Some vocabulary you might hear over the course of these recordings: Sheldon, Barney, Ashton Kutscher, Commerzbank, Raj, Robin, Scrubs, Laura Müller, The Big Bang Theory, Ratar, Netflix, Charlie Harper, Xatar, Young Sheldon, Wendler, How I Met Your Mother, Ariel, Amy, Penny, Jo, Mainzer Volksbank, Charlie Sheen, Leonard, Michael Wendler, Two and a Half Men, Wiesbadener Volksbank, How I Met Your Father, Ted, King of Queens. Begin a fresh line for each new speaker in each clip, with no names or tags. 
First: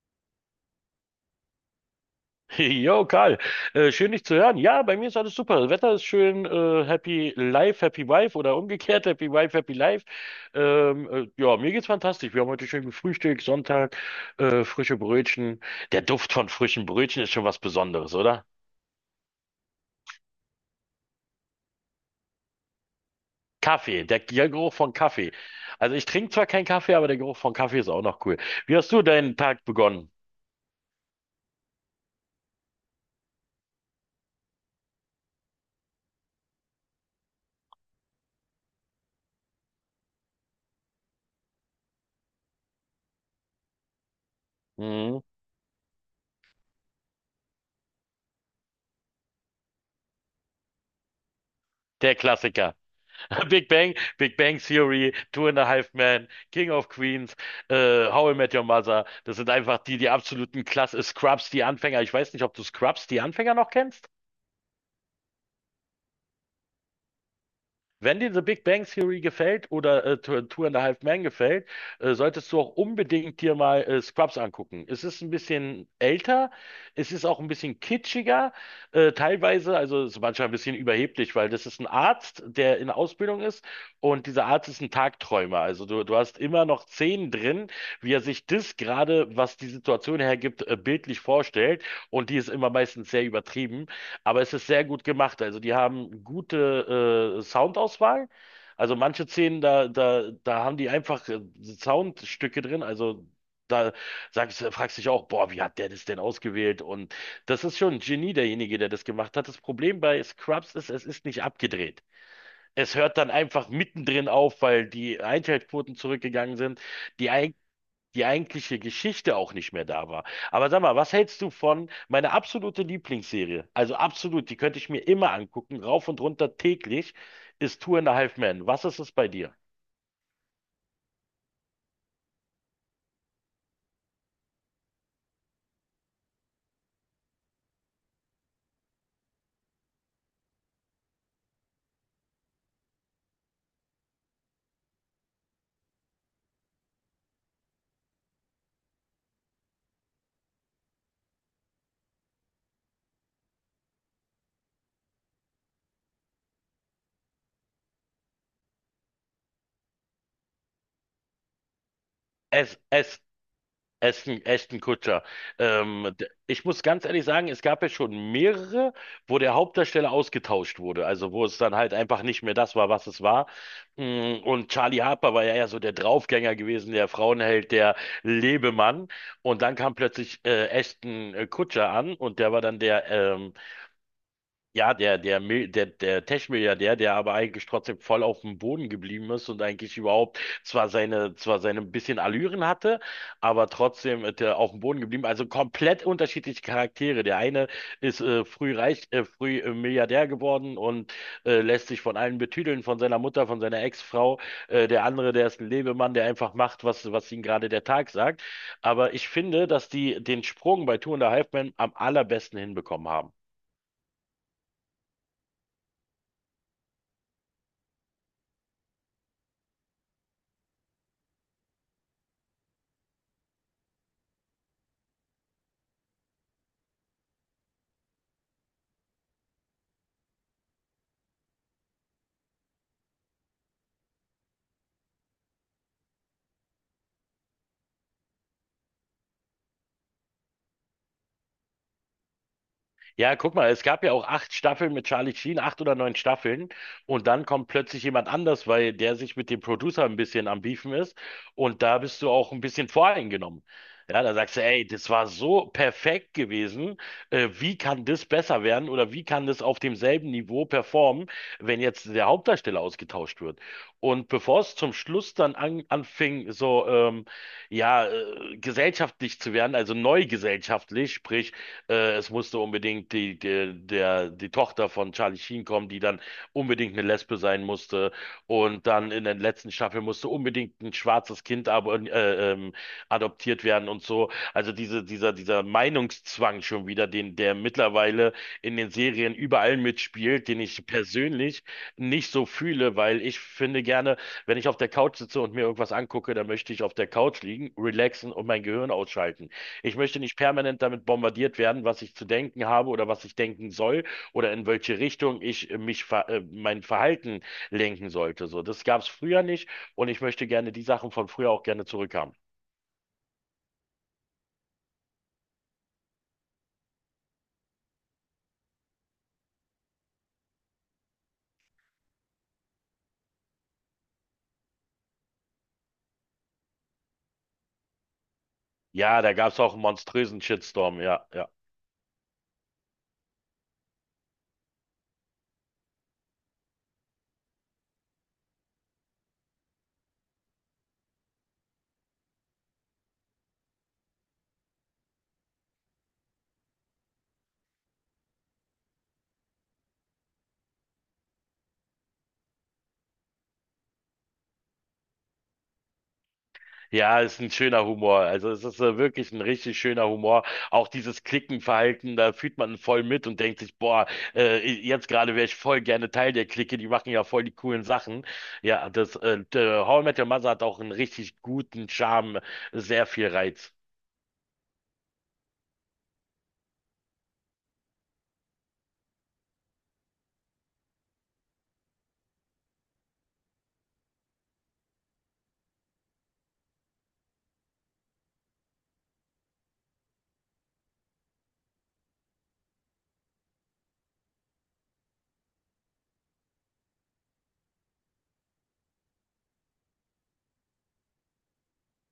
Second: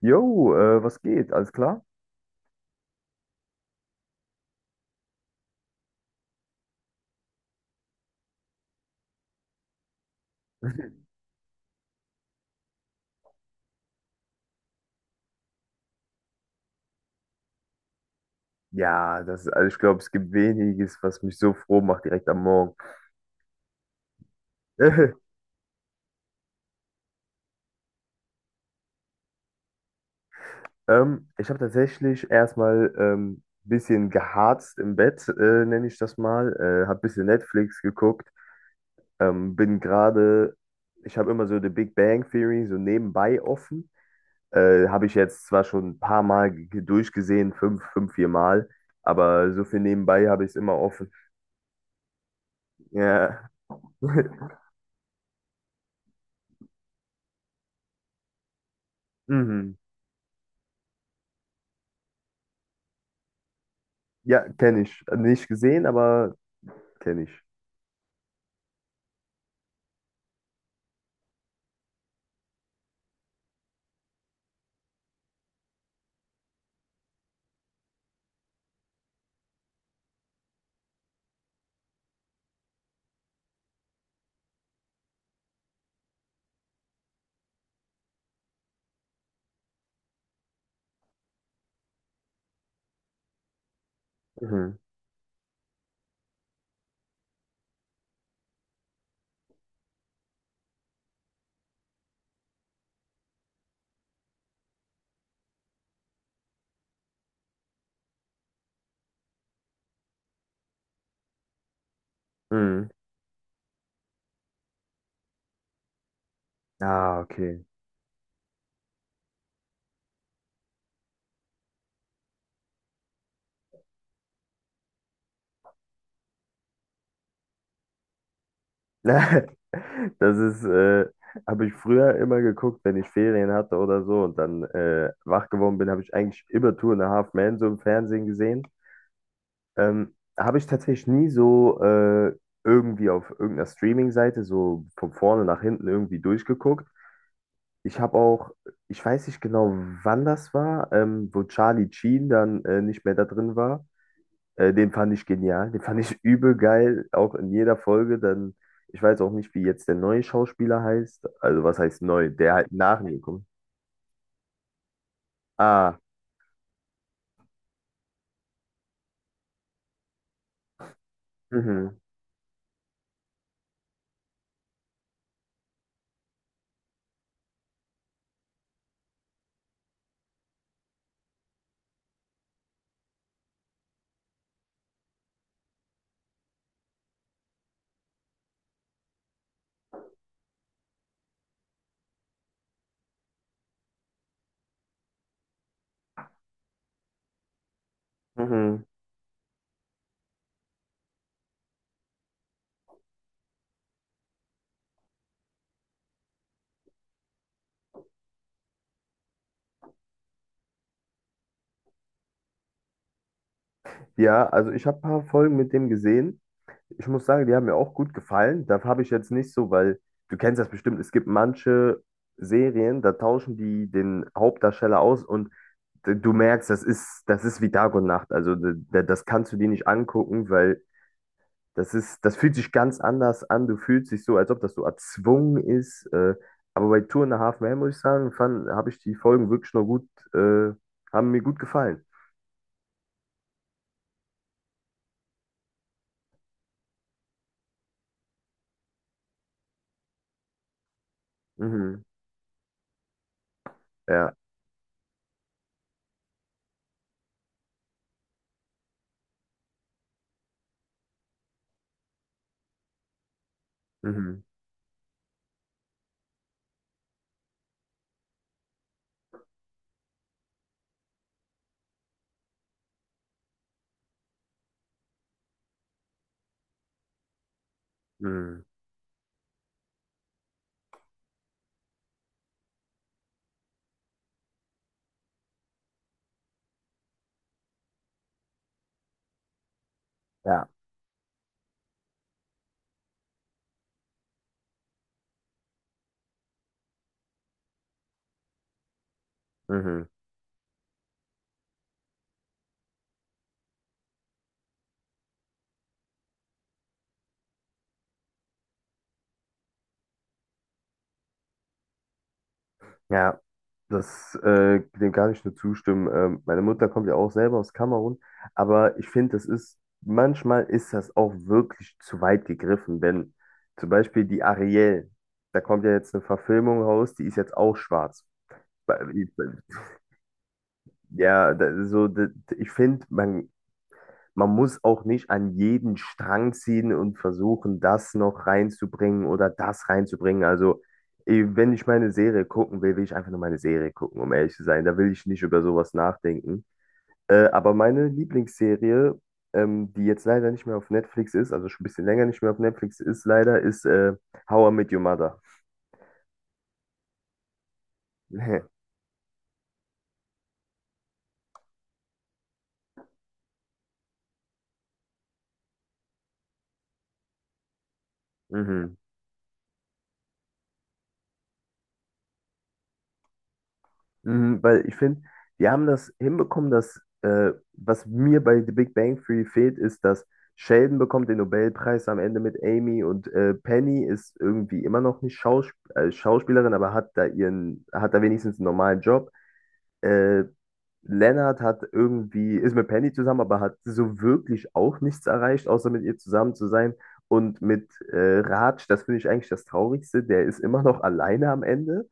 Jo, was geht? Alles klar?
Jo, Karl, schön dich zu hören. Ja, bei mir ist alles super. Das Wetter ist schön, happy life, happy wife oder umgekehrt, happy wife, happy life. Ja, mir geht's fantastisch. Wir haben heute schön gefrühstückt, Sonntag, frische Brötchen. Der Duft von frischen Brötchen ist schon was Besonderes, oder?
Ja, das, also ich glaube, es gibt weniges, was mich so froh macht direkt am Morgen.
Kaffee, der Geruch von Kaffee. Also ich trinke zwar keinen Kaffee, aber der Geruch von Kaffee ist auch noch cool. Wie hast du deinen Tag begonnen?
Ich habe tatsächlich erstmal ein bisschen geharzt im Bett, nenne ich das mal. Habe ein bisschen Netflix geguckt. Ähm, bin gerade, Ich habe immer so The Big Bang Theory so nebenbei offen. Habe ich
Mhm,
jetzt zwar schon ein paar Mal durchgesehen, fünf, vier Mal, aber so viel nebenbei habe ich es immer offen.
der Klassiker.
Ja.
Big Bang Theory, Two and a Half Men, King of Queens, How I Met Your Mother. Das sind
Mhm.
einfach die absoluten Klasse. Scrubs, die Anfänger. Ich weiß nicht, ob du Scrubs, die Anfänger noch kennst.
Ja, kenne ich. Nicht gesehen, aber kenne ich.
Wenn dir The Big Bang Theory gefällt oder Two and a Half Men gefällt, solltest du auch unbedingt dir mal Scrubs angucken. Es ist ein bisschen älter, es ist auch ein bisschen kitschiger, teilweise, also es ist manchmal ein bisschen überheblich, weil das ist ein Arzt, der in Ausbildung ist und dieser Arzt ist ein Tagträumer. Also du hast immer noch Szenen drin, wie er sich das gerade, was die Situation hergibt, bildlich vorstellt und die ist immer meistens sehr übertrieben. Aber es ist
Mhm.
sehr gut gemacht. Also die haben gute Soundauswahl. Also manche Szenen, da haben die einfach Soundstücke drin. Also da fragst dich auch, boah, wie hat der das denn ausgewählt? Und das ist schon ein Genie, derjenige, der das gemacht hat. Das Problem bei Scrubs ist, es ist nicht abgedreht.
Mhm.
Es hört dann einfach mittendrin auf, weil die Einschaltquoten zurückgegangen sind.
Ah,
Die
okay.
Die eigentliche Geschichte auch nicht mehr da war. Aber sag mal, was hältst du von meine absolute Lieblingsserie? Also absolut, die könnte ich mir immer angucken, rauf und runter täglich, ist Two and a Half Men. Was ist es bei dir?
Das ist, äh, Habe ich früher immer geguckt, wenn ich Ferien hatte oder so und dann wach geworden bin, habe ich eigentlich immer Two and a Half Men so im Fernsehen gesehen. Habe ich tatsächlich nie so irgendwie auf irgendeiner Streaming-Seite so von vorne nach hinten irgendwie durchgeguckt. Ich habe auch, Ich weiß nicht genau, wann das war, wo Charlie Sheen dann nicht mehr da drin war. Den fand ich genial, den fand ich übel geil, auch in jeder Folge. Ich weiß auch nicht, wie jetzt der neue Schauspieler heißt. Also was heißt neu? Der halt
Es,
nach mir
es
kommt.
Ashton Kutscher.
Ah,
Ich muss ganz ehrlich sagen, es gab ja schon mehrere, wo der Hauptdarsteller ausgetauscht wurde. Also wo es dann halt
mhm,
einfach nicht mehr das war, was es war. Und Charlie Harper war ja eher so der Draufgänger gewesen, der Frauenheld, der Lebemann. Und dann kam plötzlich Ashton Kutscher an und der war dann der ja, der Tech-Milliardär, der aber eigentlich trotzdem voll auf dem Boden geblieben ist und eigentlich überhaupt zwar seine ein bisschen Allüren hatte, aber trotzdem der auf dem Boden geblieben. Also komplett unterschiedliche Charaktere. Der eine ist früh
mhm.
reich, früh Milliardär geworden und lässt sich von allen betüdeln, von seiner Mutter, von seiner Ex-Frau. Der andere, der ist ein Lebemann, der einfach macht, was ihm gerade der Tag sagt. Aber ich finde, dass die den Sprung bei Two and a Half Men am allerbesten hinbekommen haben.
Ja, also ich habe ein paar Folgen mit dem gesehen. Ich muss sagen, die haben mir auch gut gefallen. Da habe ich jetzt nicht so, weil du kennst das bestimmt, es gibt manche Serien, da tauschen die den Hauptdarsteller aus und du merkst, das ist wie Tag und Nacht. Also das kannst du dir nicht angucken, weil das ist, das fühlt sich ganz anders an. Du fühlst dich so, als ob das so erzwungen ist. Aber bei Two and a Half Men, muss ich sagen, habe ich die Folgen wirklich noch gut, äh, haben mir gut gefallen.
Ja, guck mal, es gab ja auch acht Staffeln mit Charlie Sheen, acht oder neun Staffeln. Und dann kommt plötzlich jemand anders, weil der sich mit dem Producer ein bisschen am Beefen ist. Und da
Mhm.
bist du auch ein bisschen voreingenommen. Ja, da
Ja.
sagst du, ey, das war so perfekt gewesen. Wie kann das besser werden oder wie kann das auf demselben Niveau performen, wenn jetzt der Hauptdarsteller ausgetauscht wird? Und
Mhm.
bevor es zum Schluss dann anfing, so ja, gesellschaftlich zu werden, also neu gesellschaftlich, sprich, es musste unbedingt die Tochter von Charlie Sheen kommen, die dann unbedingt eine Lesbe sein musste.
Mhm.
Und dann in der letzten Staffel musste unbedingt ein schwarzes Kind aber, adoptiert werden und so. Also dieser Meinungszwang schon wieder, der mittlerweile in den Serien überall mitspielt, den
Ja.
ich persönlich nicht so fühle, weil ich finde gerne, wenn ich auf der Couch sitze und mir irgendwas angucke, dann möchte ich auf der Couch liegen, relaxen und mein Gehirn ausschalten. Ich
Mhm.
möchte nicht permanent damit bombardiert werden, was ich zu denken habe oder was ich denken soll oder in welche Richtung ich mich ver mein Verhalten lenken sollte. So, das gab es früher nicht und ich möchte gerne die Sachen von früher auch gerne zurückhaben.
Ja. Dem kann ich nur zustimmen. Meine Mutter kommt ja auch selber aus Kamerun, aber ich finde, manchmal ist das auch wirklich zu weit gegriffen, wenn zum Beispiel die Ariel, da kommt ja jetzt eine Verfilmung raus, die ist jetzt auch schwarz.
Ja, da gab es auch einen monströsen Shitstorm, ja. Ja.
Ja, ich finde, man muss auch nicht an jeden Strang ziehen und versuchen, das noch reinzubringen oder das reinzubringen. Also, eh, wenn ich meine Serie gucken will, will ich einfach nur meine Serie gucken, um ehrlich zu sein. Da will ich nicht über sowas nachdenken. Aber meine Lieblingsserie, die jetzt leider nicht mehr auf Netflix ist, also schon ein bisschen länger nicht mehr auf Netflix ist, leider, ist How I Met Your Mother.
Ja, ist ein schöner Humor. Also es ist wirklich ein richtig schöner Humor. Auch dieses Klickenverhalten, da fühlt man voll mit und denkt sich, boah, jetzt gerade wäre ich voll gerne Teil der Clique, die machen ja voll die coolen Sachen. Ja,
Mhm.
das der How I Met Your Mother hat auch einen richtig guten Charme, sehr viel Reiz.
Mhm, weil ich finde, die haben das hinbekommen, dass was mir bei The Big Bang Theory fehlt, ist, dass Sheldon bekommt den Nobelpreis am Ende mit Amy und Penny ist irgendwie immer noch nicht Schauspielerin, aber hat da wenigstens einen normalen Job. Äh, Leonard hat irgendwie, ist mit Penny zusammen, aber hat so wirklich auch nichts erreicht, außer mit ihr zusammen zu sein. Und mit Raj, das finde ich eigentlich das Traurigste, der ist immer noch alleine am Ende.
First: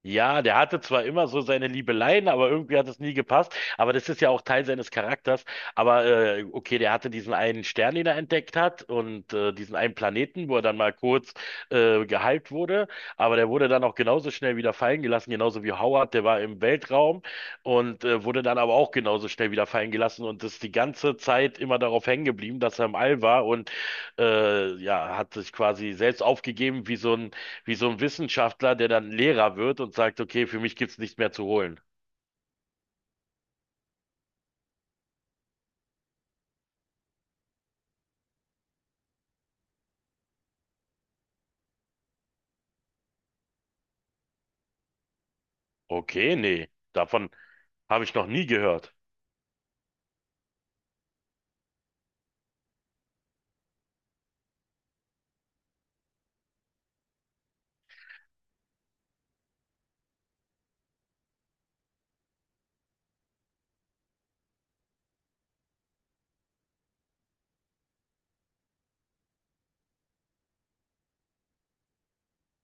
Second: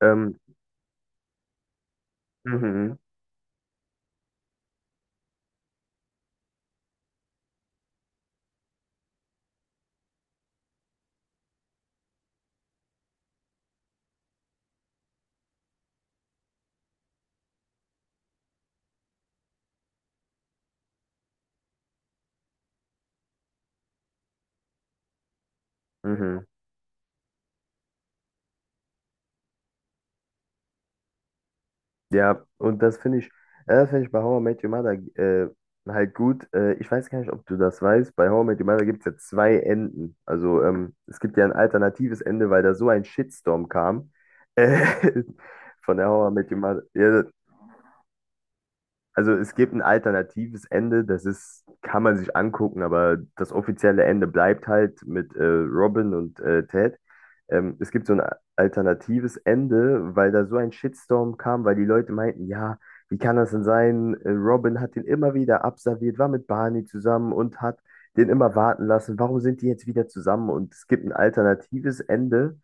Ähm,
Ja, der hatte zwar immer so seine Liebeleien, aber irgendwie hat
mhm,
es nie gepasst. Aber das ist ja auch Teil seines Charakters. Aber okay, der hatte diesen einen Stern, den er entdeckt hat und diesen einen Planeten, wo er dann mal kurz gehypt wurde. Aber der wurde dann auch genauso schnell wieder fallen gelassen, genauso wie Howard. Der war im Weltraum und wurde dann aber auch genauso schnell wieder fallen gelassen und ist die ganze Zeit immer darauf hängen geblieben, dass er im All war und ja, hat sich quasi
mhm,
selbst
mhm.
aufgegeben wie so ein Wissenschaftler, der dann Lehrer wird und sagt, okay, für mich gibt's nichts mehr zu holen.
Ja, das finde ich bei How I Met Your Mother halt gut. Ich weiß gar nicht, ob du das weißt. Bei How I Met Your Mother gibt es ja zwei Enden. Also es gibt ja ein alternatives Ende, weil da so ein Shitstorm kam. Äh, von der How I
Okay,
Met Your
nee,
Mother. Ja,
davon habe ich noch nie gehört.
also es gibt ein alternatives Ende, kann man sich angucken, aber das offizielle Ende bleibt halt mit Robin und Ted. Es gibt so ein alternatives Ende, weil da so ein Shitstorm kam, weil die Leute meinten, ja, wie kann das denn sein? Robin hat den immer wieder abserviert, war mit Barney zusammen und hat den immer warten lassen. Warum sind die jetzt wieder zusammen? Und es gibt ein alternatives Ende,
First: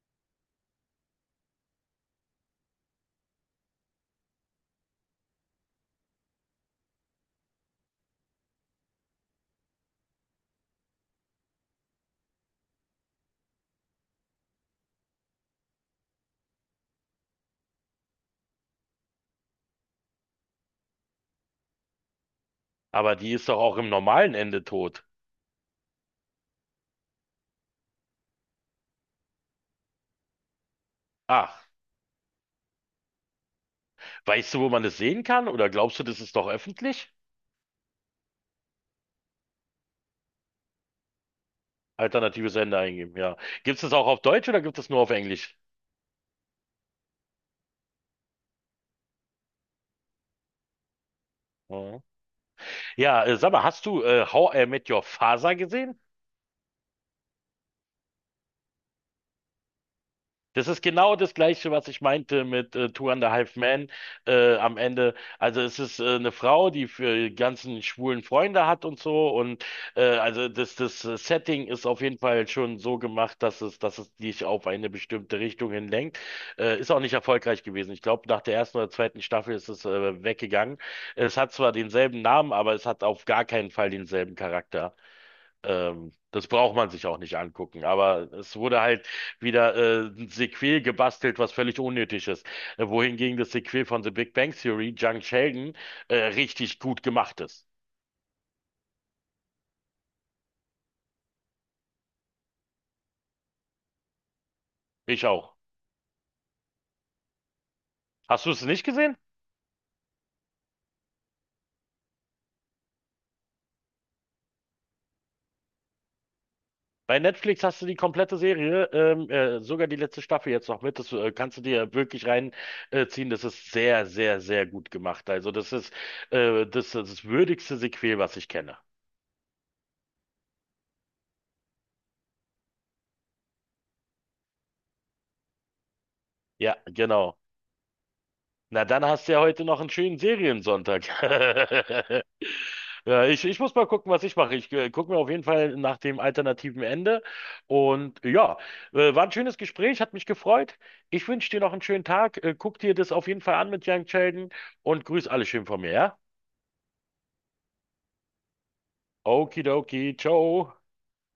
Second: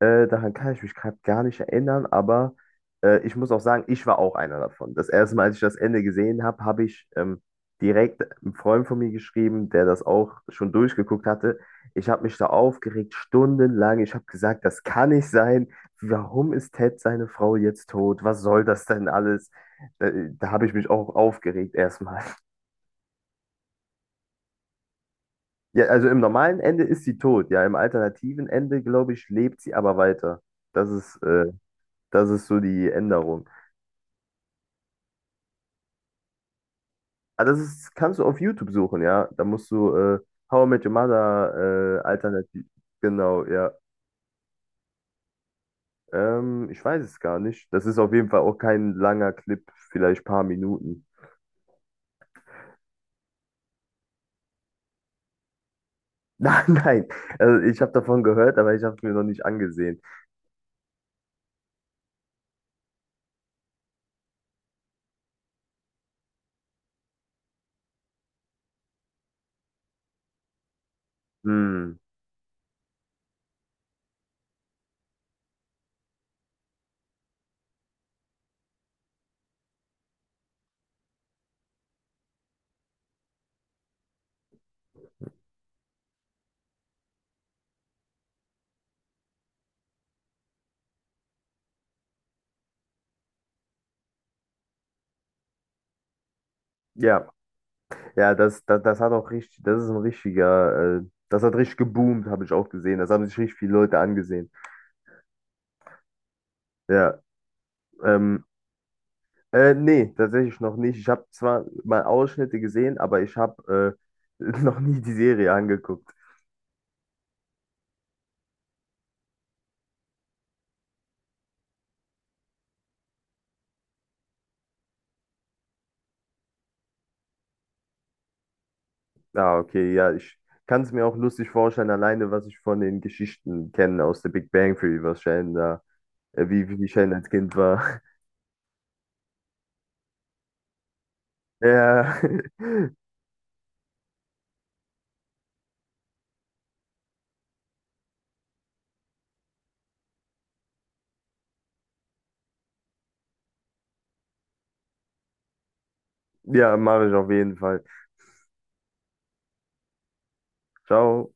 daran kann ich mich gerade gar nicht erinnern, aber ich muss auch sagen, ich war auch einer davon. Das erste Mal, als ich das Ende gesehen habe, habe ich direkt einem Freund von mir geschrieben, der das auch schon durchgeguckt hatte. Ich habe mich da aufgeregt, stundenlang. Ich habe gesagt, das kann nicht sein. Warum ist Ted seine Frau jetzt tot? Was soll das denn alles? Da habe ich mich auch aufgeregt erstmal.
Aber die ist doch auch im normalen Ende tot.
Ja, also im normalen Ende ist sie tot. Ja, im alternativen Ende, glaube ich, lebt sie aber weiter. Das ist äh,
Ah,
Das ist so die Änderung.
weißt du, wo man das sehen kann? Oder glaubst du, das ist doch öffentlich?
Aber das ist, kannst du auf YouTube suchen, ja. Da musst du How I Met Your Mother
Alternatives
Alternativ.
Ende eingeben, ja.
Genau, ja.
Gibt's das auch auf Deutsch oder gibt es nur auf Englisch?
Ich weiß es gar nicht. Das ist auf jeden Fall auch kein langer Clip, vielleicht paar Minuten.
Ja. Ja, Sag mal, hast du How I Met Your Father gesehen?
Nein, nein. Also ich habe davon gehört, aber ich habe es mir noch nicht angesehen.
Das ist genau das Gleiche, was ich meinte mit Two and a Half Men am Ende. Also es ist eine Frau, die für die ganzen schwulen Freunde hat und so. Und also das Setting ist
Hm.
auf jeden Fall schon so gemacht, dass es dich auf eine bestimmte Richtung hin lenkt. Ist auch nicht erfolgreich gewesen. Ich glaube, nach der ersten oder zweiten Staffel ist es weggegangen. Es hat zwar denselben Namen, aber es hat auf gar keinen Fall denselben Charakter. Das braucht man sich auch nicht angucken. Aber es wurde halt wieder ein Sequel gebastelt, was völlig unnötig ist. Wohingegen das Sequel von The Big Bang Theory, Young Sheldon, richtig gut
Ja,
gemacht ist.
das hat auch richtig, das ist ein richtiger, das hat richtig geboomt, habe ich auch gesehen. Das haben sich richtig viele Leute angesehen.
Ich auch.
Ja, ähm,
Hast du es nicht gesehen?
Nee, tatsächlich noch nicht. Ich habe zwar mal Ausschnitte gesehen, aber ich habe noch nie die Serie angeguckt.
Bei Netflix hast du die komplette Serie, sogar die letzte Staffel jetzt noch mit. Das kannst du dir wirklich reinziehen. Ziehen. Das ist sehr, sehr, sehr gut gemacht. Also das ist das würdigste Sequel, was ich kenne.
Ah, okay, ja, ich kann es mir auch lustig vorstellen, alleine was ich von den Geschichten kenne aus der Big Bang Theory, wie,
Ja,
wie Sheldon als
genau.
Kind war.
Na, dann hast du ja heute noch einen schönen Seriensonntag.
Ja,
Ja, ich muss mal gucken, was ich mache. Ich gucke mir auf jeden Fall nach dem alternativen Ende. Und ja, war ein schönes Gespräch, hat mich gefreut. Ich wünsche dir noch einen schönen Tag. Guck dir das auf jeden Fall an mit Young Sheldon und grüß alle schön von mir, ja?
ja, mache ich auf jeden Fall.
Okidoki, ciao.
Ciao.